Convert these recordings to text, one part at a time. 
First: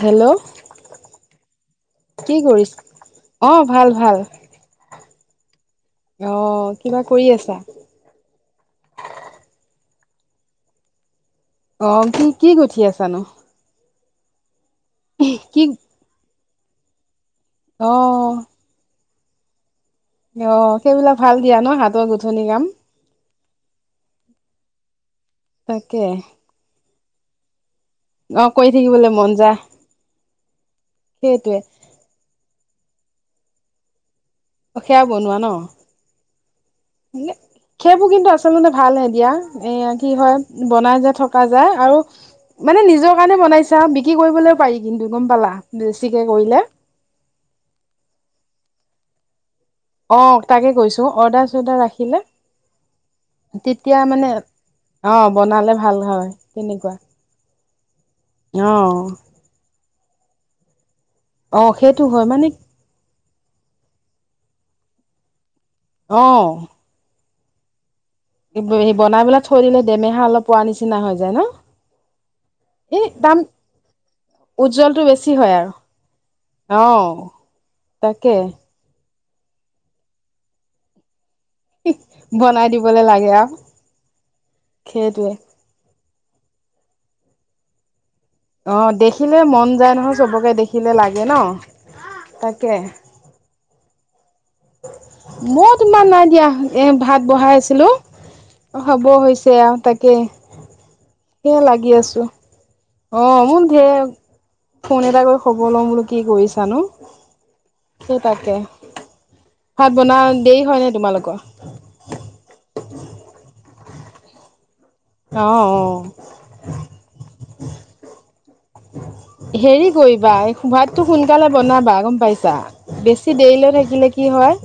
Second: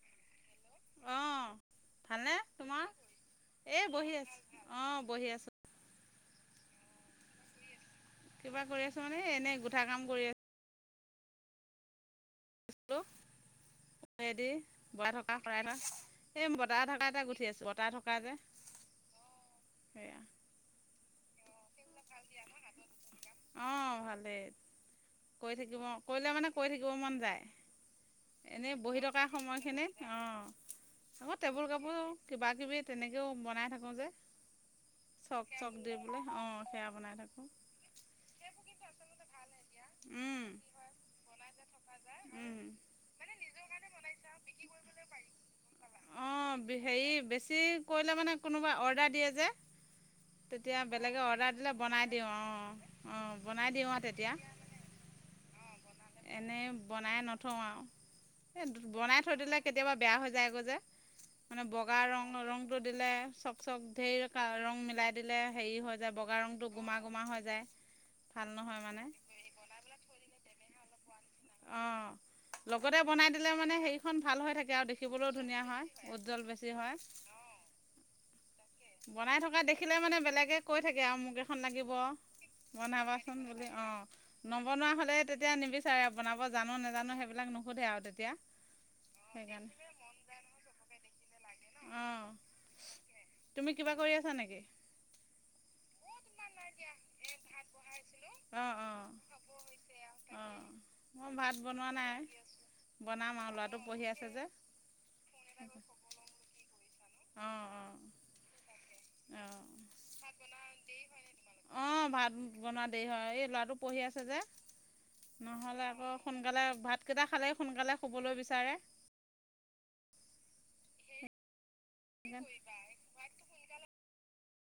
Hello অ ভালনে? কি কৰিছ? তোমাৰ অ ভাল এই বহি ভাল আছো অ বহি আছো। অ কিবা কৰি আছা? কিবা কৰি আছানে, এনেই গোঠা কাম কৰি আছোঁ? অ' অ' কি কি গোঠি আছানোঁ? হাতেদি বঁটা থকা কৰাইখন এই বতাহ থকা এতে গুঠি আছোঁ অ বতাহ থকা যে ৰয় অ সেইবিলাক ভাল দিয়া ন হাত অ ভালেই কৰি থাকিব, তাকে কৰিলে মানে কৰি থাকিব মানে অ যায়। কৰি এনেই বহি থাকিবলৈ থকা মন যা সময়খিনিত অ' আকৌ সেইটোৱে টেবুল কাপোৰ কিবা কিবি তেনেকৈও বনাই থাকোঁ যে সেয়া বনোৱা ন চক চক দি পোলে অঁ সেয়া বনাই থাকোঁ সেইবোৰ কিন্তু আচলতে ভালহে দিয়া এ কি হয় বনাই যে থকা যায় আৰু মানে নিজৰ কাৰণে বনাইছা বিক্ৰী কৰিবলৈও পাৰি কিন্তু গ'ম পালা বেছিকে অঁ কৰিলে। হেৰি বেছি কৰিলে মানে কোনোবাই অৰ্ডাৰ দিয়ে যে। অ' তাকে কৈছোঁ অ'। আহিলে বনাই দিওঁ। অ' অ' বনাই দিওঁ, আহ তেতিয়া। অ বনালে ভাল হয় কেনেকুৱা। এ বনাই থৈ দিলে কেতিয়াবা। বেয়া হৈ যায়গৈ যে অ মানে বগা সেইটো হয় ৰং মানে ৰংটো দিলে। চক চক ঢেৰ ৰং মিলাই দিলে হেৰি হৈ যায় অ বগা ৰংটো গোমা গোমা হৈ যায়। ভাল নহয় মানে বনাই বেলাই থৈ দিলে দেমেহা অলপ পোৱা নিচিনা হৈ যায় ন অঁ লগতে এই বনাই দাম দিলে মানে সেইৰিখন ভাল হৈ থাকে আৰু উজ্জ্বলটো বেছি দেখিবলৈও ধুনীয়া আৰু হয় উজ্জ্বল বেছি অ হয়। তাকে। বনাই থকা দেখিলে মানে বেলেগে কৈ থাকে আৰু মোক এখন লাগিব। বনাই দিবলৈ বনবা লাগে আৰু মোক সেইটোৱে এখন দিবা বনাব জানো নাজানো সেইবিলাক নোসোধে আৰু তেয়া অ' দেখিলে মন যায় নহয় চবকে দেখিলে লাগে ন। অঁ তাকে। তুমি কিবা কৰি আছা নেকি মোৰ তোমাৰ নাই দিয়া এ ভাত বহাই আছিলোঁ। অঁ অঁ হ'ব হৈছে আৰু তাকে। অঁ মই ভাত সেয়ে লাগি বনোৱা নাই। আছো অ বনাম আৰু মোৰ ল'ৰাটো পঢ়ি ঢেৰ আছে যে ফোন এটা কৰি খবৰ লম বোলো কি কৰিছানো। অঁ অঁ সেই তাকে। অঁ ভাত বনোৱা দেৰি হয় নাই তোমালোকৰ বনা দে হয় এই ল'ৰাটো পঢ়ি আছে যে অ', নহলে আকৌ অ'। সোনকালে ভাত কেইটা খালেই সোনকালে শুবলৈ বিচ হেৰি কৰিবা ভাতটো সোন বনাবা গম অঁ পাইছা বেছি দেৰিলৈ থাকিলে কি হয়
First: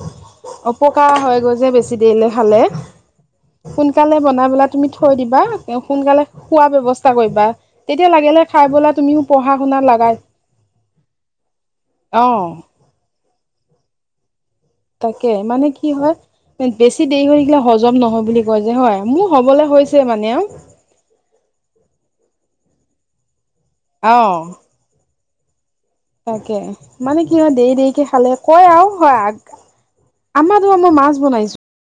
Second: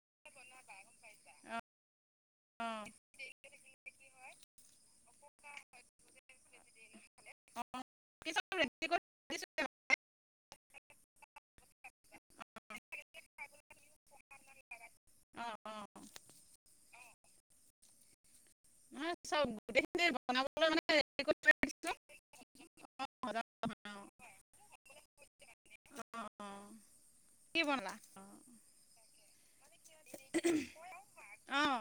অপকাৰ হয়গৈ যে বেছি দেৰিলৈ খালে। সোনকালে বনাই পেলাই তুমি থৈ দিবা সোনকালে খোৱাৰ ব্যৱস্থা কৰিবা। তেতিয়া লাগিলে খাই তুমিও পঢ়া শুনা লগাই অ তাকে অঁ অঁ মানে কি অঁ হয়। বেছি দেৰি হৈ গিলে হজম নহয় বুলি কয় যে হয় মানে মোৰ চব হবলৈ হৈছে গোটেইখিনি মানে আৰু। বনাবলৈ মানে হেৰি কৰি থৈ দিছোঁ [inaudible] [unintelligible] অ। তাকে অঁ মানে কি হয় দেৰি দেৰিকৈ খালে কয় আও হয় আগ আমাৰো আম মাছ বনাইছো। অঁ